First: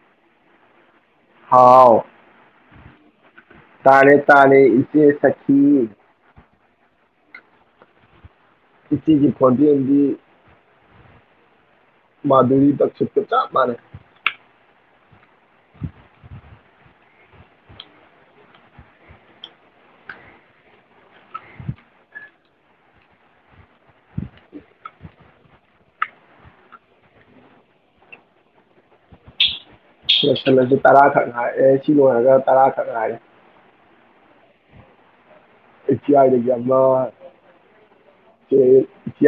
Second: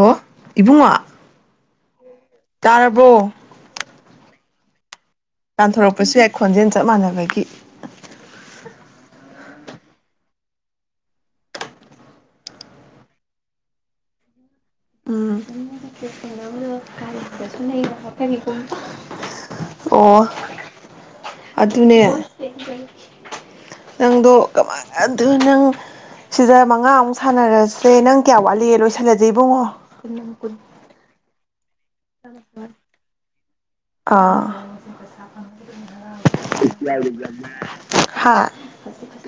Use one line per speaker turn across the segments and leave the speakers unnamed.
ꯑꯣ ꯏꯕꯨꯡꯉꯣ
ꯍꯥꯎ
ꯇꯥꯔꯕꯣ
ꯇꯥꯔꯦ ꯇꯥꯔꯦ ꯏꯆꯦ ꯁꯈꯤ
ꯇꯥꯟꯊꯣꯔꯛꯄꯁꯨ ꯌꯥꯏ ꯈꯣꯟꯖꯦꯜꯗꯣ ꯆꯞ ꯃꯥꯟꯅꯕꯒꯤ
[inaudible] ꯍꯗꯤꯗꯤ ꯃꯥꯗꯨꯔꯤꯗꯁꯤꯀꯤ ꯆꯞ ꯃꯥꯅꯩ ꯎꯝ
ꯑꯣ ꯑꯗꯨꯅꯦ ꯅꯪꯗꯣ ꯀꯃꯥꯏ ꯅꯪ ꯁꯤꯗ ꯃꯉꯥꯃꯨꯛ ꯁꯥꯟꯅꯔꯁꯦ ꯅꯪ ꯀꯌꯥ ꯋꯥꯠꯂꯤꯦ ꯂꯣꯏꯁꯤꯜꯂꯁꯦ ꯏꯕꯨꯡꯉꯣ
ꯂꯣꯏꯁꯜꯂꯁꯦ ꯇꯔꯥ ꯈꯛꯉꯥꯏꯔꯦ ꯁꯤ ꯂꯣꯏꯔꯒ ꯇꯔꯥ ꯈꯛ ꯉꯥꯏꯔꯦ
ꯑꯥ
ꯑꯩꯆꯤ ꯑꯥꯏꯗꯒ
ꯍꯥ
ꯑꯃꯆꯤ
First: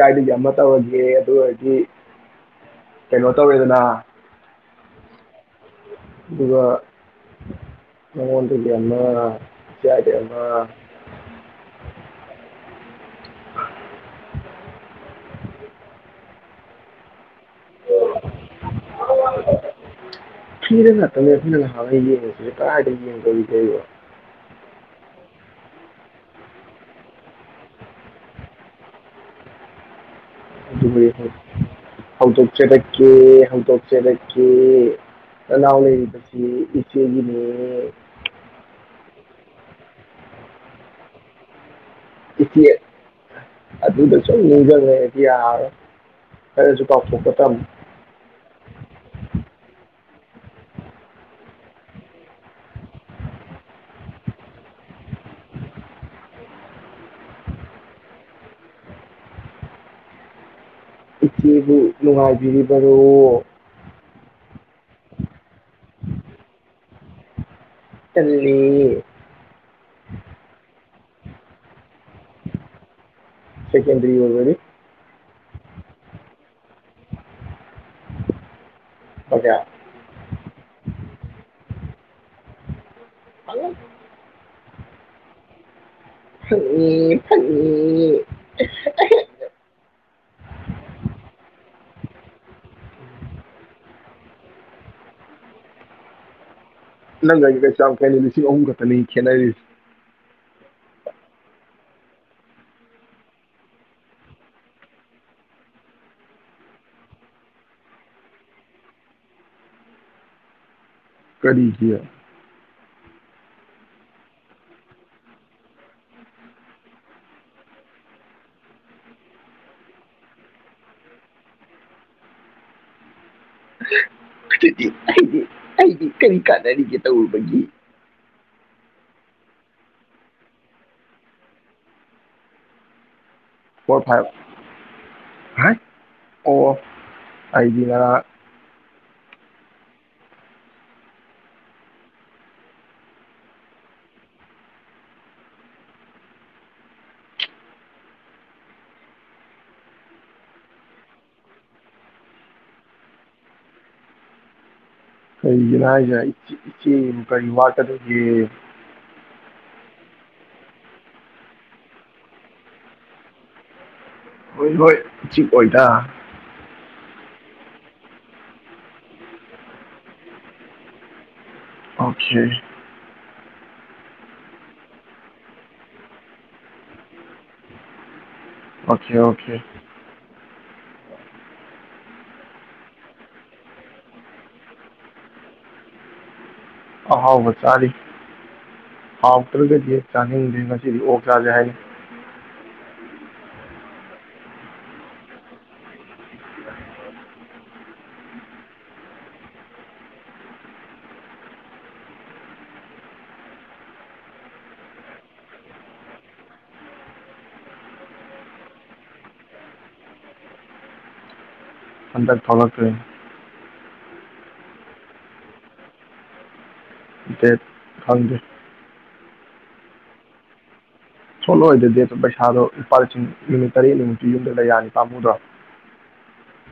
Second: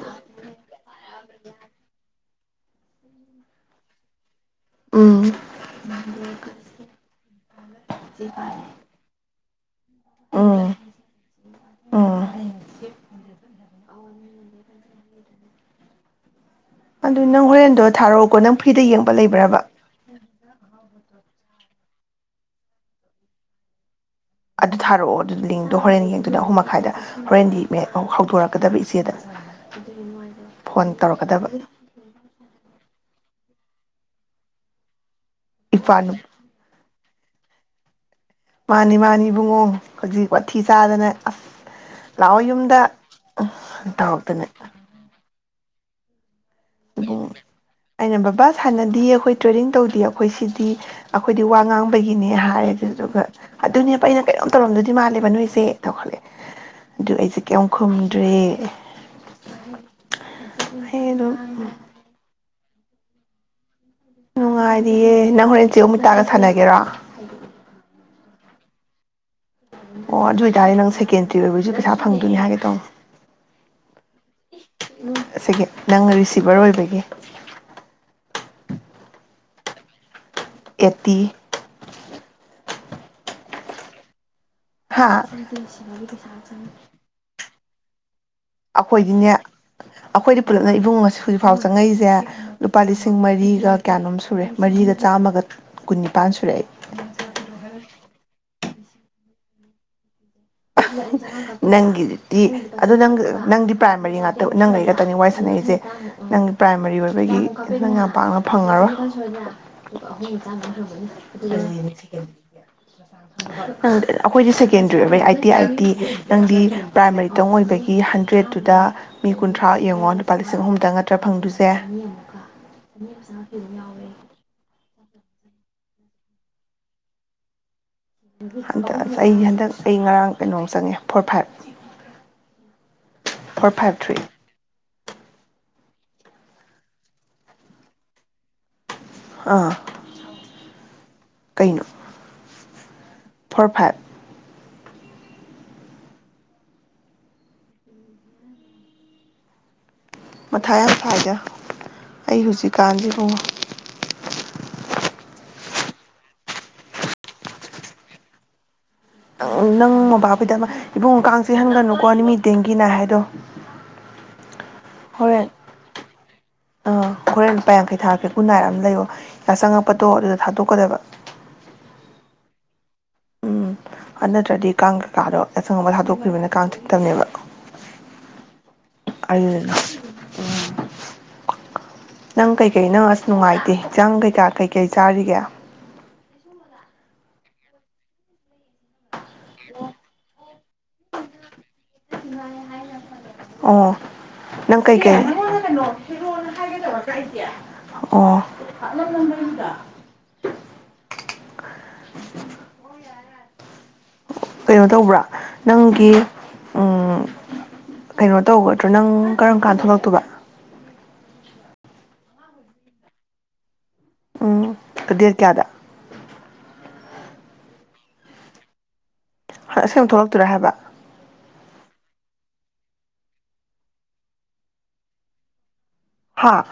ꯑꯥꯏꯗ ꯑꯃ ꯇꯧꯔꯒꯦ ꯑꯗꯨ ꯑꯣꯏꯔꯗꯤ ꯀꯩꯅꯣ ꯇꯧꯋꯦꯗꯅ
ꯎꯝ
ꯑꯗꯨꯒ ꯃꯉꯣꯟꯗꯩ ꯑꯃ ꯏꯆꯦꯌꯥꯏꯗ ꯑꯃ
ꯑꯣ ꯑꯗꯨ ꯅꯪ ꯍꯣꯔꯦꯟ ꯑꯗꯣ ꯊꯥꯔꯛꯑꯣꯀꯣ ꯅꯪ ꯐ꯭ꯔꯤꯗ ꯌꯦꯡꯕ ꯂꯩꯕ꯭ꯔꯕ
ꯁꯤ ꯀ ꯀ ꯀꯕ [inaudible]
ꯑꯗꯨ ꯊꯥꯔꯛꯑꯣ ꯑꯗꯨ ꯂꯤꯡꯗꯣ ꯍꯣꯔꯦꯟ ꯌꯦꯡꯗꯨꯅ ꯑꯍꯨꯝ ꯃꯈꯥꯏꯗ ꯍꯣꯔꯦꯟꯗꯤ ꯍꯧꯗꯣꯔꯛꯀꯗꯕ ꯏꯆꯦꯗꯅ
ꯍꯧꯗꯣꯛ ꯆꯔꯛꯀꯦ ꯍꯧꯗꯣꯛ ꯆꯔꯛꯀꯦ ꯂꯅꯥꯎ
ꯏꯄ꯭ꯋꯥ ꯅꯨ
ꯂꯩꯔꯤꯕꯁꯦ ꯏꯆꯦꯒꯤꯅꯦ
ꯃꯥꯅꯤ ꯃꯥꯅꯤꯕꯨꯡꯉꯣ ꯍꯧꯖꯤꯛ ꯋꯥꯊꯤ ꯆꯥꯗꯅ ꯑꯁ ꯂꯥꯛꯑꯣ
ꯏ
ꯌꯨꯝꯗ ꯇꯧꯔꯛꯇꯅ
ꯑꯗꯨꯁꯨꯗꯤꯔ
ꯑꯩꯅ ꯕꯕꯥ ꯁꯥꯟꯅꯗꯤ ꯑꯩꯈꯣꯏ ꯇ꯭ꯔꯦꯗꯤꯡ ꯇꯧꯗꯤꯌꯦ ꯑꯩꯈꯣꯏ ꯁꯤꯗꯤ ꯑꯩꯈꯣꯏꯗꯤ ꯋꯥ ꯉꯥꯡꯕꯒꯤꯅꯦ ꯍꯥꯏ ꯑꯗꯨꯗꯨꯒ ꯑꯗꯨꯅꯦꯕ ꯑꯩꯅ ꯀꯩꯅꯣꯝ ꯇꯧꯔꯝꯗꯨꯗꯤ ꯃꯥꯜꯂꯦꯕ ꯅꯣꯏꯁꯦ ꯇꯧꯈꯠꯂꯦ ꯑꯗꯨ ꯑꯩꯁꯦ ꯀꯩꯝ ꯈꯨꯝꯗ꯭ꯔꯦ ꯑꯗꯨꯝ
ꯏꯆꯦꯕꯨ ꯅꯨꯡꯉꯥꯏꯕꯤꯔꯤꯕꯣ ꯕꯣ
ꯅꯨꯡꯉꯥꯏꯔꯤꯌꯦꯦ ꯅꯪ ꯍꯣꯔꯦꯟ ꯆꯦ ꯑꯃꯨꯠꯇꯥꯒ ꯁꯥꯟꯅꯒꯦꯔꯣ
ꯇꯜꯂꯦ
ꯑꯣ ꯑꯗꯨ ꯑꯣꯏꯇꯥꯔꯗꯤ ꯅꯪ ꯁꯤ ꯀꯦꯟ꯭ꯔꯤ ꯑꯣꯏ ꯄ
ꯁꯦꯀꯦꯟꯗꯔꯤ ꯑꯣꯏꯗꯤ
ꯑꯁꯤꯒꯤ ꯅꯪꯅ ꯔꯤꯁꯤꯚꯔ ꯑꯣꯏꯕꯒꯤ
ꯑꯣ
ꯑꯦꯠꯇꯤ
ꯍꯂꯣ
ꯍꯥꯥ
ꯎꯝ
ꯑꯩꯈꯣꯏꯗꯤꯅꯦ ꯑꯩꯈꯣꯏꯗꯤ ꯄꯨꯂꯞꯅ ꯏꯕꯨꯡꯉ ꯑꯁꯤ ꯍꯧꯖꯤꯛꯐꯥꯎ ꯆꯪꯉꯩꯁꯦ ꯂꯨꯄꯥ ꯂꯤꯁꯤꯡ ꯃꯔꯤꯒ ꯀꯌꯥꯅꯣꯝ ꯁꯨꯔꯦ ꯃꯔꯤꯒ ꯆꯥꯝꯃꯒ ꯀꯨꯟꯅꯤꯄꯥꯟ ꯁꯨꯔꯦ ꯑꯩ
ꯅꯪꯒꯥꯥꯏ ꯀꯩ ꯆꯥꯎ ꯀꯩꯅ ꯁꯤ ꯑꯍꯨꯝ ꯈꯛꯇꯅꯤ ꯈꯦꯅꯔꯤꯁꯤ
ꯅꯪꯒꯤꯗꯤ ꯑꯗꯨꯗ ꯅꯪ ꯅꯪꯗꯤ ꯄ꯭ꯔꯥꯏꯃꯥꯔꯤ ꯉꯥꯛꯇ ꯅꯪꯒꯩ ꯈꯛꯇꯅꯤ ꯋꯥꯏ ꯁꯥꯟꯅ ꯑꯩꯁꯦ ꯅꯪ ꯄ꯭ꯔꯥꯏꯃꯥꯔꯤ ꯑꯣꯏꯕꯒꯤ ꯅꯪ ꯌꯥꯝ ꯄꯥꯛꯅ ꯐꯪꯉꯔꯣꯏ
ꯀꯔꯤꯒꯤ
ꯂꯩꯤ ꯀ ꯅꯪ ꯑꯩꯈꯣꯏꯗꯤ ꯁꯦꯀꯦꯟꯗ꯭ꯔꯤ ꯑꯣꯏꯕ ꯑꯩꯠ ꯤ ꯑꯥꯏꯠꯇꯤ ꯅꯪꯗꯤ ꯄ꯭ꯔꯥꯏꯃꯥꯔꯤꯇꯪ ꯑꯣꯏꯕꯒꯤ ꯍꯟꯗ꯭ꯔꯦꯗꯠꯇꯨꯗ ꯃꯤ ꯀꯨꯟꯊ꯭ꯔꯥ ꯌꯦꯡꯉꯣ ꯂꯨꯄꯥ ꯂꯤꯁꯤꯡ ꯑꯍꯨꯝꯗꯪ ꯅꯠꯇ꯭ꯔ ꯐꯪꯗꯣꯏꯁꯦ
ꯑꯗꯨꯗꯤ ꯑꯩꯗꯤ ꯑꯩꯗꯤ ꯀꯔꯤ ꯀꯥꯟꯅꯔꯤꯒꯦ ꯇꯧꯔꯨꯕꯒꯤ
ꯟ ꯑꯩ ꯍꯟꯗꯛ ꯑꯩ ꯉꯔꯥꯡ ꯀꯩꯅꯣꯝ ꯆꯪꯉꯦ four five four five three
ꯑꯣ ꯑꯩꯗꯤ ꯃ
ꯑꯥ ꯀꯩꯅꯣ ꯐꯣꯔ ꯐꯥꯏꯚ ꯃꯊꯥ ꯌꯥꯝ ꯁꯥꯥꯏꯖ ꯑꯩ ꯍꯧꯖꯤꯛꯀꯥꯟꯁꯤ ꯍꯨꯡꯉꯣ
ꯀꯩꯖ ꯏ ꯏꯆ ꯀꯩ ꯋꯥꯗꯒ
ꯅꯪ ꯃꯕꯥꯈꯣꯏꯗ ꯏꯕꯨꯡꯉ ꯀꯥꯡ ꯆꯦ ꯍꯟꯒꯅꯨꯀꯣ ꯅꯨꯃꯤꯠ ꯇꯡꯒꯤꯅ ꯍꯥꯏꯗꯣ
ꯍꯣꯏ ꯍꯣꯏ ꯆꯤ
ꯍꯣꯔꯦꯟ
ꯑꯣꯏꯣꯏꯇꯥ
ꯑꯥ ꯍꯣꯔꯦꯟ ꯂꯨꯄꯥ ꯌꯥꯡꯈꯩ ꯊꯥꯛ꯭ꯔꯦ ꯀꯨꯟ ꯅꯥꯏꯔ ꯑꯃ ꯂꯩꯕꯣ ꯌꯥ ꯆꯪꯉꯛꯄꯗꯣ ꯑꯗꯨꯗ ꯊꯥꯗꯣꯛꯀꯗꯕ
ꯑꯣꯦ
ꯑꯗꯨ ꯅꯠꯇ꯭ꯔꯗꯤ ꯀꯥꯡ ꯀꯀꯥꯗꯣ ꯑꯁꯪ ꯑꯃ ꯊꯥꯗꯣꯛꯈꯤꯕꯅ ꯀꯥꯡ ꯊꯤꯛꯇꯕꯅꯦꯕ
ꯑꯣꯀꯦ ꯑꯣꯀꯦ
ꯑꯅ ꯎꯝ ꯅꯪ ꯀꯩꯀꯩ ꯅꯪ ꯑꯁ ꯅꯨꯡꯉꯥꯏꯇꯦ ꯍꯛꯆꯥꯡ ꯀꯩꯀꯥ ꯀꯩꯀꯩ ꯆꯥꯔꯤꯒꯦ
ꯑꯍꯣ ꯋꯥ ꯆꯔꯤ ꯍꯥꯎꯇꯒ ꯆꯅꯤꯁꯤꯗꯤ ꯑꯣꯗ ꯍꯥꯏ
ꯑꯣ ꯅꯪ ꯀꯩꯀꯩ ꯑꯣ ꯀꯩꯅꯣ ꯇꯧꯕ꯭ꯔꯥ ꯅꯪꯒꯤ ꯎ ꯀꯩꯅꯣ ꯇꯧꯒꯗ꯭ꯔꯥ ꯅꯪ ꯀꯔꯝ ꯀꯥꯟ ꯊꯣꯛꯂꯛꯇꯕ
ꯀꯟꯗ ꯇꯂꯈꯦ
ꯎꯝ ꯗꯠ ꯀꯌꯥꯗ
ꯗ ꯊꯪꯗꯦ
ꯑꯁꯦꯡꯕ ꯊꯣꯛꯂꯛꯇꯣꯏꯔꯥ ꯍꯥꯏꯕ
ꯁꯣꯂꯣꯏꯗꯗꯤ ꯑꯗꯨ ꯄꯩꯁꯥꯗꯣ ꯂꯨꯄꯥ ꯂꯤꯁꯤꯡ ꯃꯤꯅꯤꯠ ꯇꯔꯦꯠꯅꯤ ꯅꯨꯃꯤꯠꯇꯨ ꯌꯨꯝꯗ꯭ꯔꯒ ꯌꯥꯅꯤ ꯇꯥꯝꯃꯨꯗ꯭ꯔꯣ
ꯍꯥꯥ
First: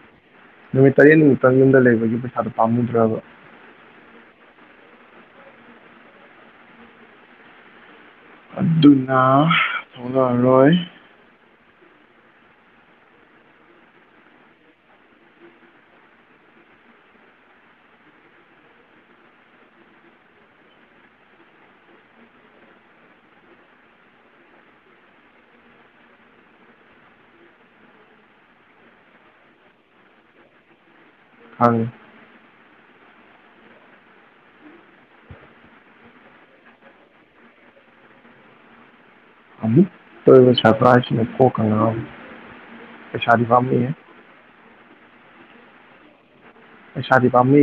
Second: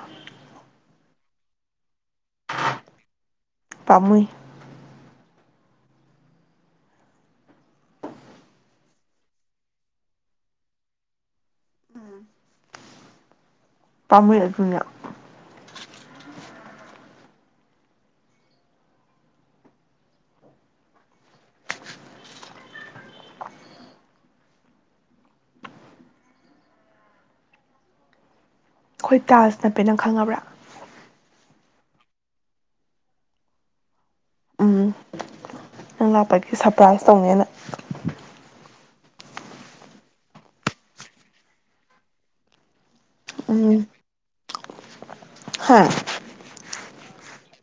ꯅꯨꯃꯤꯠ ꯇꯔꯦꯠꯅꯤꯃꯤꯛꯇꯪ ꯌꯨꯝꯗ ꯂꯩꯕꯒꯤ ꯔ ꯄꯝꯕ
ꯄꯥꯝꯃꯨꯏ
ꯑꯗꯨꯅ ꯊꯣꯛꯂꯛꯔꯣꯏ
ꯎꯝ ꯇꯥꯃꯨ ꯌꯥ ꯇꯨꯡ ꯑꯩꯈꯣꯏ ꯇꯥꯖ ꯅꯞꯄꯦ ꯅꯪ ꯈꯪꯉꯕ꯭ꯔꯥ
ꯑꯗꯨ
ꯎꯝ ꯅꯪ ꯂꯥꯛꯄꯒꯤ ꯁꯔꯄ꯭ꯔꯥꯏꯖ ꯇꯧꯅꯦꯅ
ꯇꯣꯏꯕ ꯆ꯭ꯔꯥ ꯍꯥꯏ ꯄꯣꯀ ꯉ ꯀꯩꯁꯥꯔꯤ ꯐꯝꯃꯤ
ꯍꯥꯥ
ꯁꯗꯤ ꯄꯝꯃꯤ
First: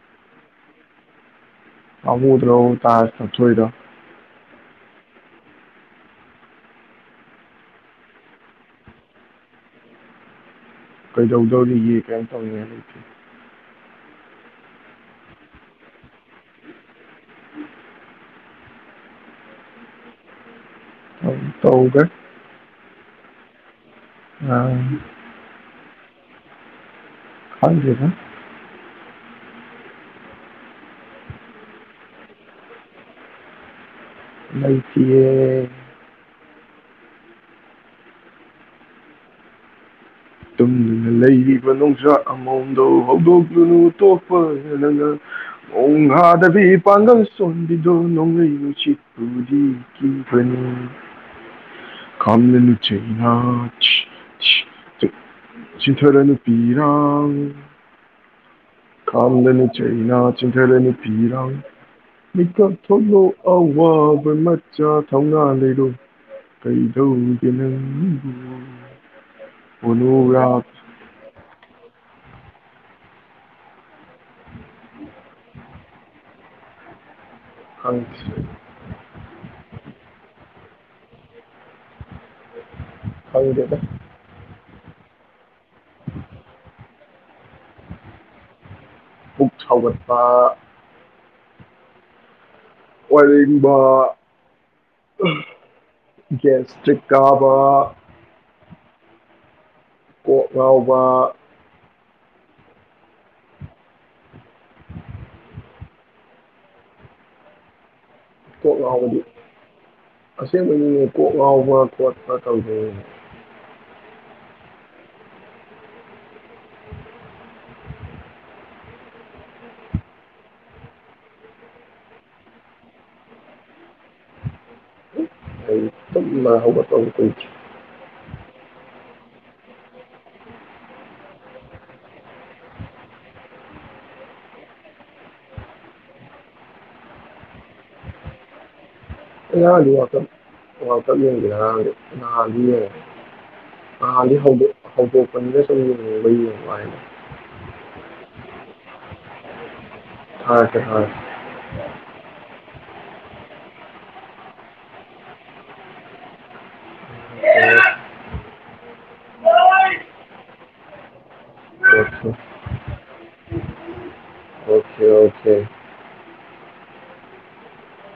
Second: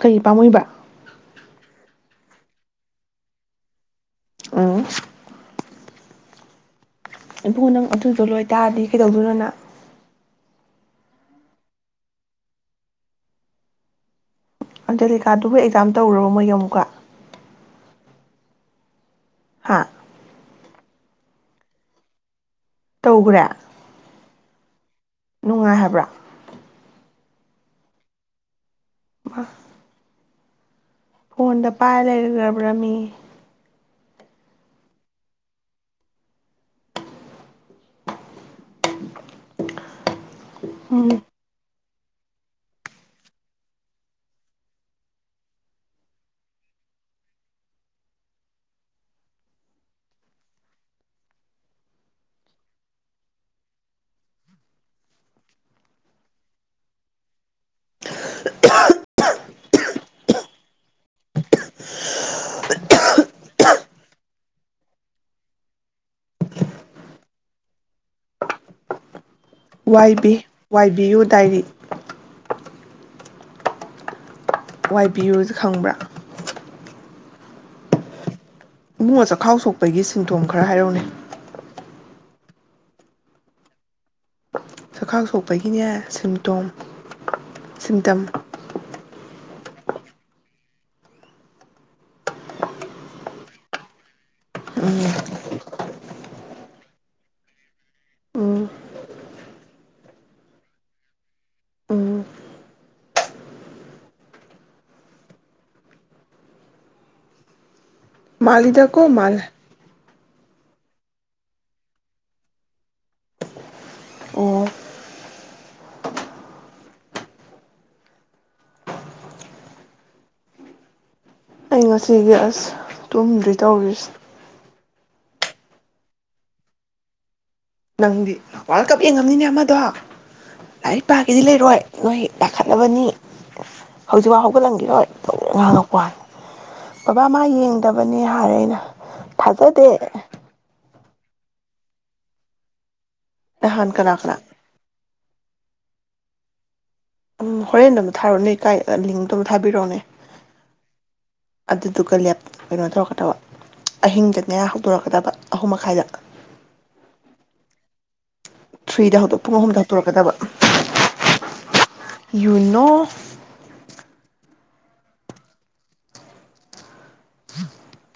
ꯀꯔꯤ ꯄꯥꯝꯃꯣꯏꯕ
ꯑꯨꯗ ꯑ ꯇꯥ ꯊꯣꯛꯣꯏꯗ
ꯎꯝ ꯏꯕꯨꯡ ꯅꯪ ꯑꯗꯨꯗꯣ ꯂꯣꯏꯇꯥꯔꯗꯤ ꯀꯩꯗꯧꯗꯣꯏꯔꯣꯅ
ꯀꯩꯗꯧꯗꯧ ꯂꯩ ꯀ ꯇꯧ ꯂꯩ
ꯑꯟꯖꯦꯂꯤꯀꯥꯗꯨꯕꯨꯣꯏ ꯑꯦꯛꯖꯥꯝ ꯇꯧꯔꯔꯕ ꯃꯣꯏꯒꯤ ꯑꯃꯨꯛꯀ
ꯎꯝ
ꯍꯥꯥ
ꯑ ꯇꯒ
ꯇꯧꯈ꯭ꯔꯦ
ꯑ ꯈꯪꯗꯦꯗꯥ
ꯋꯥ ꯐꯣꯟꯗ ꯄꯥꯏꯔ ꯂꯩꯈ꯭ꯔꯕ꯭ꯔꯃꯤ
ꯂꯩꯇꯤꯌꯦ
ꯎꯝ
ꯂꯩꯔꯤꯕ ꯍꯧꯣꯛꯄꯕꯤ ꯄꯥꯡꯒꯜꯡꯂꯨ ꯁꯤꯤꯊꯔ ꯅꯨ ꯄꯤꯔꯥꯎ ꯈꯥꯝꯂꯅꯤ ꯆꯩꯅꯥ ꯆꯤꯟꯊꯂꯅꯤ ꯐꯤꯔꯥꯡ ꯃꯤꯀ ꯊꯣꯛꯂꯣ ꯑꯋꯥꯕ ꯃꯆꯥ ꯊꯧꯅꯥ ꯂꯩꯔꯣ ꯀꯩꯗꯧꯒꯦ ꯅꯪꯕꯨ
ꯋꯥꯏꯕꯤ
ꯃꯣꯅꯣꯒ꯭ꯔꯥꯐ
ꯋꯥꯏꯕꯤꯌꯨ ꯗꯥꯏꯔꯤ ꯋꯥꯏ ꯄꯕꯤꯌꯨꯁꯦ ꯈꯪꯕ꯭ꯔꯥ
ꯍ
ꯆꯤꯡꯊꯣꯝ ꯈꯔ ꯍꯥꯏꯔꯧꯅꯤ
ꯀꯥꯎꯗꯦꯗ
ꯁꯛꯈꯥꯡ ꯁꯣꯛ ꯑꯩꯒꯤꯅꯦ ꯁꯤꯝꯇꯣꯝ ꯁꯤꯟꯇꯝ
ꯈ ꯁꯒꯠꯄ ꯋꯥꯕ ꯦꯁꯇ꯭ꯔꯤꯛ ꯀꯥꯕ
ꯎꯝ
ꯀꯣꯛ ꯉꯥꯎꯕ
ꯎꯝ ꯃꯥꯜꯗꯀ ꯃꯥꯜ
ꯑꯁꯦꯡꯕꯅꯤꯅꯦ ꯀꯣꯛ ꯉꯥꯎꯕ꯭ꯔꯥ ꯈꯣꯠꯄ꯭ꯔ ꯇꯧꯗꯩꯅꯦ
ꯑꯣ ꯑꯩ ꯉꯁꯤ ꯒ꯭ ꯑꯁ ꯇꯨꯝꯗ꯭ꯔꯤ ꯇꯧꯔꯤꯁ
ꯃꯥ ꯍꯕꯄꯕꯨ ꯀꯁꯤ
ꯅꯪꯗꯤ ꯋꯥꯔꯜ ꯀꯞ ꯌꯦꯡꯉꯝꯅꯤꯅꯦ ꯑꯃꯗꯣ ꯂꯥꯏꯔꯤꯛ ꯄꯥꯈꯤꯗꯤ ꯂꯩꯔꯣꯏ ꯅꯣꯏ ꯂꯥꯈꯠꯂꯅꯕꯅꯤ ꯍꯧꯖꯤꯛꯐꯥꯎ ꯍꯧꯒꯠꯂꯝꯈꯤꯔꯣꯏ ꯉꯥꯡꯉꯛꯄꯅꯤ ꯕꯕꯥ ꯃꯥ ꯌꯦꯡꯗꯕꯅꯦ ꯍꯥꯏꯔꯦ ꯑꯩꯅ ꯊꯥꯖꯗꯦ
ꯌꯥꯗꯤ ꯋꯥꯀꯦ ꯋꯥ ꯀ ꯈꯔ
ꯅꯍꯥꯟ ꯀꯅꯥ
ꯍ
ꯀꯅꯥ
ꯍ ꯄꯟꯗ ꯁ ꯃꯕ ꯋꯥ ꯍꯥꯏꯅ
ꯝ ꯍꯣꯔꯦꯟꯗ ꯑꯃꯝ ꯊꯥꯔꯛꯑꯣꯅꯦꯀꯥꯏ ꯂꯤꯡꯇꯣꯝ ꯊꯥꯕꯤꯔꯛꯎꯅꯦ
ꯍꯣꯏ ꯍꯣꯏ
ꯂꯦꯞ ꯀꯩꯅꯣ ꯇꯧꯔꯛꯀꯗꯕ ꯑꯍꯤꯡꯗ ꯃꯌꯥ ꯍꯧꯗꯣꯔꯛꯀꯗꯕ ꯑꯍꯨꯝ ꯃꯈꯥꯏꯗ
ꯎꯝ
ꯊ꯭ꯔꯤꯗ ꯍꯧ ꯄꯨꯡ ꯑꯍꯨꯝꯗ ꯍꯧꯠꯇꯣꯔꯛꯀꯗꯕ ꯌꯨꯅꯣ
ꯑꯣꯀꯦ ꯑꯣꯀꯦ
[inaudible]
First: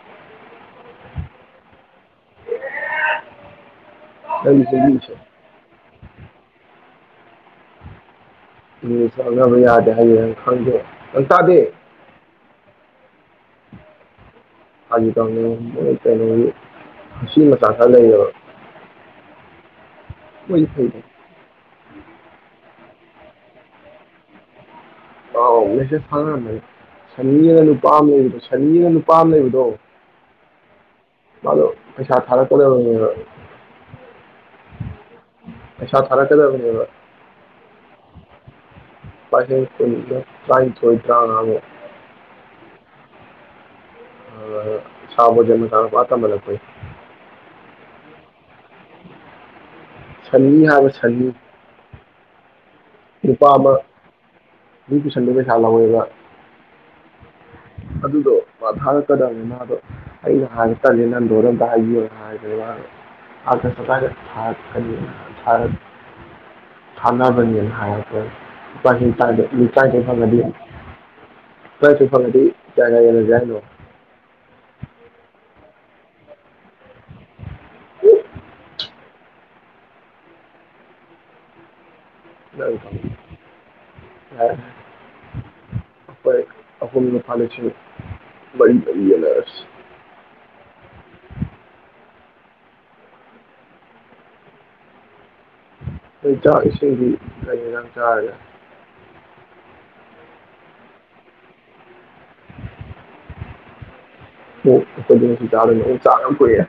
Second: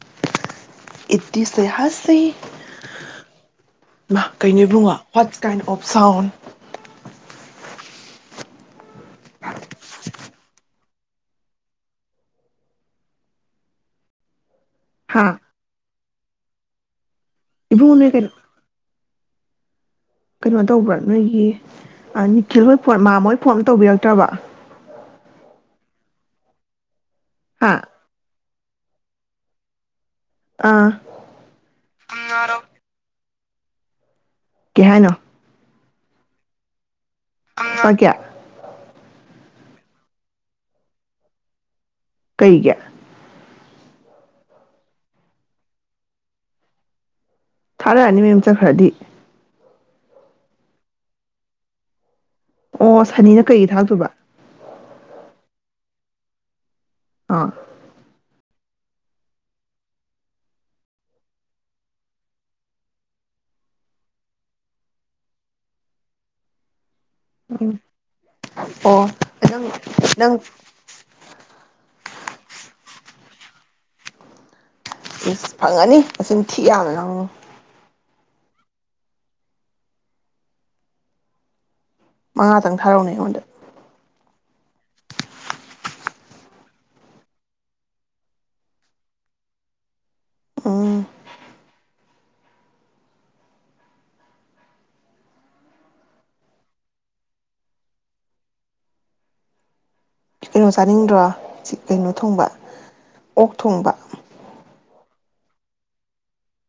ꯏ ꯁꯤꯍꯁꯤꯦ
ꯅꯪꯒꯤꯁꯦ ꯃꯤꯁꯦ
ꯀꯩꯩꯅꯩꯕꯨꯡꯉꯣꯠ ꯀꯥꯏꯟ ꯑꯣꯐ ꯁꯥꯎꯟ
ꯎꯝ ꯆꯕ ꯌꯥꯗꯦ ꯍꯥꯏ ꯈꯪꯗꯦ ꯍ ꯇꯗꯦ ꯍꯥꯏꯖꯤ ꯇ
ꯍꯥ
ꯆꯩꯅ ꯑꯁꯤ ꯃꯆꯥꯥ ꯈꯥ
ꯏꯕꯨꯡꯉꯣ ꯅꯣꯏ
ꯂꯩꯌꯦꯕ
ꯀꯩꯅꯣ ꯀꯩꯅꯣ
ꯂꯣꯏ
ꯇꯧꯕ꯭ꯔꯥ
ꯐꯩꯗ
ꯅꯣꯏꯒꯤ ꯅꯤꯜ ꯃꯥꯝꯃꯥꯃꯣꯏ ꯐꯣꯟꯝ ꯇꯧꯕꯤꯔꯛꯇ꯭ꯔꯕ
ꯑꯥꯎ ꯑꯣꯁꯦ ꯊꯉ ꯁꯅꯤꯅ
ꯍꯥ
ꯅꯨꯄꯥꯝ ꯂꯩꯕꯗꯣ ꯁꯅꯤꯅ ꯅꯨꯄꯥ ꯑꯃ ꯂꯩꯕꯗꯣ
ꯑꯥ
ꯂꯣ ꯄꯩꯁ ꯊꯔꯀꯗꯕꯅꯦꯕ
ꯀꯩ ꯍꯥꯏꯅꯣ
ꯄꯩꯁꯥ ꯊꯥꯔꯛꯀꯗꯕꯅꯦꯕꯥ
ꯑꯀꯌꯥ
[unintelligible] ꯇꯔꯥꯏꯊꯣꯏ ꯇꯔ꯭ꯉꯥ ꯃꯨꯛ
ꯀꯔꯤꯒꯤ
ꯁꯕꯖꯟ ꯃꯆꯥ ꯅꯨꯄꯥ ꯇꯝꯍꯟꯂꯛꯄꯩ
ꯊꯥꯔꯛꯑꯅꯤ ꯃꯌꯨꯝ ꯆꯠꯈ꯭ꯔꯗꯤ
ꯁꯟꯅꯤ ꯍꯥꯏꯕ ꯁꯟꯅꯤ
ꯑꯣ ꯁꯅꯤꯅ
ꯅꯨꯄꯥ
ꯀꯩꯒꯤ
ꯑꯃꯥ
ꯊꯥꯔꯛꯇꯣꯏꯕ
ꯃꯤ ꯄꯨꯁꯟꯕꯩ ꯄꯩꯁꯥ ꯂꯧꯋꯦꯕ ꯍ
ꯑ
ꯑꯗꯨꯗꯣ ꯃꯥ ꯊꯥꯔꯛꯀꯗꯕꯅꯦ ꯃꯥꯗꯣ ꯑꯩꯅ ꯍꯥꯏꯒ ꯇꯒꯦ ꯅꯪꯗꯣꯔ ꯑꯝꯇ ꯍꯥꯏꯕꯤꯌꯣꯅ ꯍꯥꯏꯔꯒꯅꯤ ꯃꯥꯅꯤ
ꯎꯝ
ꯊꯥꯅꯕꯅꯦꯅ ꯍꯥꯏꯔ
ꯑꯣ ꯅꯪ ꯅꯪ
ꯆꯥꯏꯒꯦ ꯐꯗꯤ ꯐꯉꯗꯥ ꯀꯥꯌ ꯀꯥꯌ ꯌꯅꯖ ꯍꯥꯏꯅꯧ
ꯐꯪꯉꯅꯤ ꯑꯁꯤ ꯊꯤ ꯌꯥꯝ ꯅꯪ ꯃꯉꯥꯗꯪ ꯊꯥꯔꯛꯅꯦ ꯑꯩꯉꯣꯟꯗ
ꯑꯈꯅ ꯈ ꯄꯁ
ꯑꯥꯝ
ꯑꯩꯩ ꯆꯥꯛ ꯏꯁꯤꯡꯗꯤ ꯀꯩꯅ ꯌꯥꯝ ꯆꯥꯔꯦ
ꯀꯩꯅꯣ ꯆꯥꯅꯤꯡꯗ꯭ꯔꯣ ꯁꯤ ꯀꯩꯅꯣ ꯊꯣꯡꯕ ꯑꯣꯛ ꯊꯣꯡꯕ
ꯑꯣ ꯑꯩꯈꯣꯏꯗꯁꯨ ꯆꯥꯗꯅꯤꯣꯡ ꯆꯥꯛ ꯌꯥꯝ ꯀꯏꯑꯦ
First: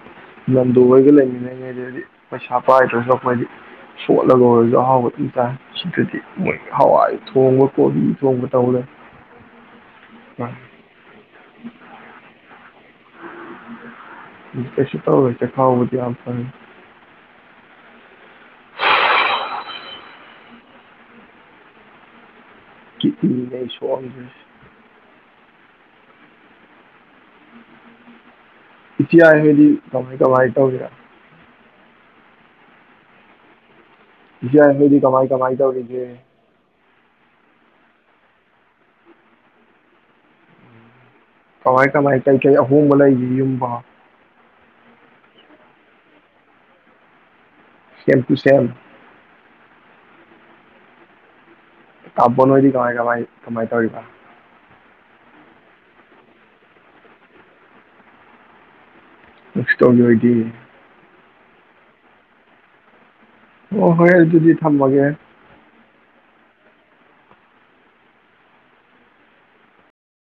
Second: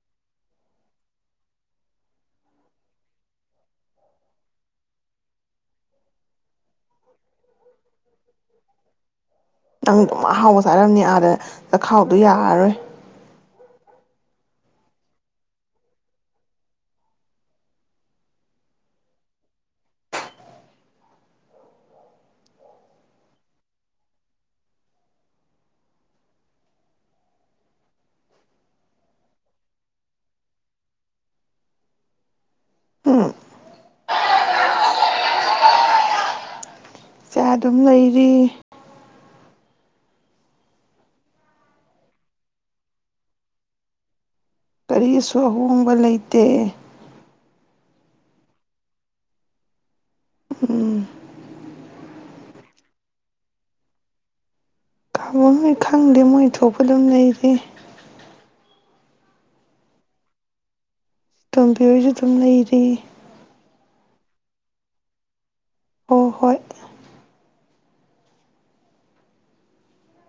ꯂꯟꯗꯔꯒ ꯂꯩꯃꯤꯟꯅꯉꯩꯗꯗꯤ ꯄꯩꯁꯥ ꯄꯥꯏꯗ꯭ꯔꯁꯨ ꯑꯩꯈꯣꯏꯗꯤ ꯁꯣꯠꯂꯒ ꯑꯣꯏꯔꯁꯨ ꯑꯍꯥꯎꯕ ꯑꯗꯨꯝ ꯇꯥꯏ ꯁꯤꯗꯗꯤ ꯃꯣꯏ ꯍꯋꯥꯏ ꯊꯣꯡꯕ ꯀꯣꯕꯤ ꯊꯣꯡꯕ ꯇꯧꯔꯦ
ꯅꯇꯪꯗꯝ ꯑꯃ ꯍꯥꯎꯕ ꯆꯥꯔꯝꯅꯤ ꯑꯥꯗ ꯆꯈꯥꯎꯗꯨꯣ ꯌꯥꯔꯔꯣꯏ
ꯀꯩꯁꯨ ꯇꯧꯁꯦ ꯈꯥꯎꯕꯨꯗꯤ ꯑꯇꯅꯤ ꯀꯤꯟꯗꯦꯌꯅꯤ ꯏꯤ ꯍꯥꯏꯗꯤ ꯀꯃꯥꯏ ꯀ ꯋꯥꯏ ꯇꯧꯒ
ꯎꯝ
ꯌꯥꯗꯤ ꯀꯃꯥꯏ ꯀꯃꯥꯏ ꯇꯧꯖꯦ
ꯀꯌꯥ ꯑꯗꯨꯝ ꯂꯩꯔꯤ
ꯀꯃꯥꯏ ꯀꯃꯥꯏ ꯀꯩꯀꯩ ꯑꯍꯣꯡꯕ ꯂꯩꯒ ꯌꯨꯝꯕ
ꯀꯔꯤꯁꯨ ꯑꯍꯣꯡꯕ ꯂꯩꯇꯦ
ꯁꯦꯝꯝ ꯇꯨ ꯁꯦꯝꯝ
ꯎꯝ
ꯇꯥꯎ ꯅꯣꯏꯗꯤ ꯀꯃꯥꯏ ꯀꯃꯥꯏ ꯀꯃꯥꯏ ꯇꯧꯔꯤꯔꯤꯕ
ꯑꯝ ꯈꯪꯗꯦ ꯃꯣꯏ ꯊꯣꯛꯄ ꯑꯗꯨꯝ ꯂꯩꯔꯤ
ꯁꯒꯤ ꯑꯣꯏꯒꯤ
ꯇꯣꯝꯕꯤ ꯍꯣꯏꯁꯨ ꯑꯗꯨꯝ ꯂꯩꯔꯤ
ꯑꯣ ꯍꯣꯏ ꯑꯗꯨ ꯑꯗꯨꯗꯤ ꯊꯝꯃꯒꯦ
ꯍꯣꯏ ꯍꯣꯏ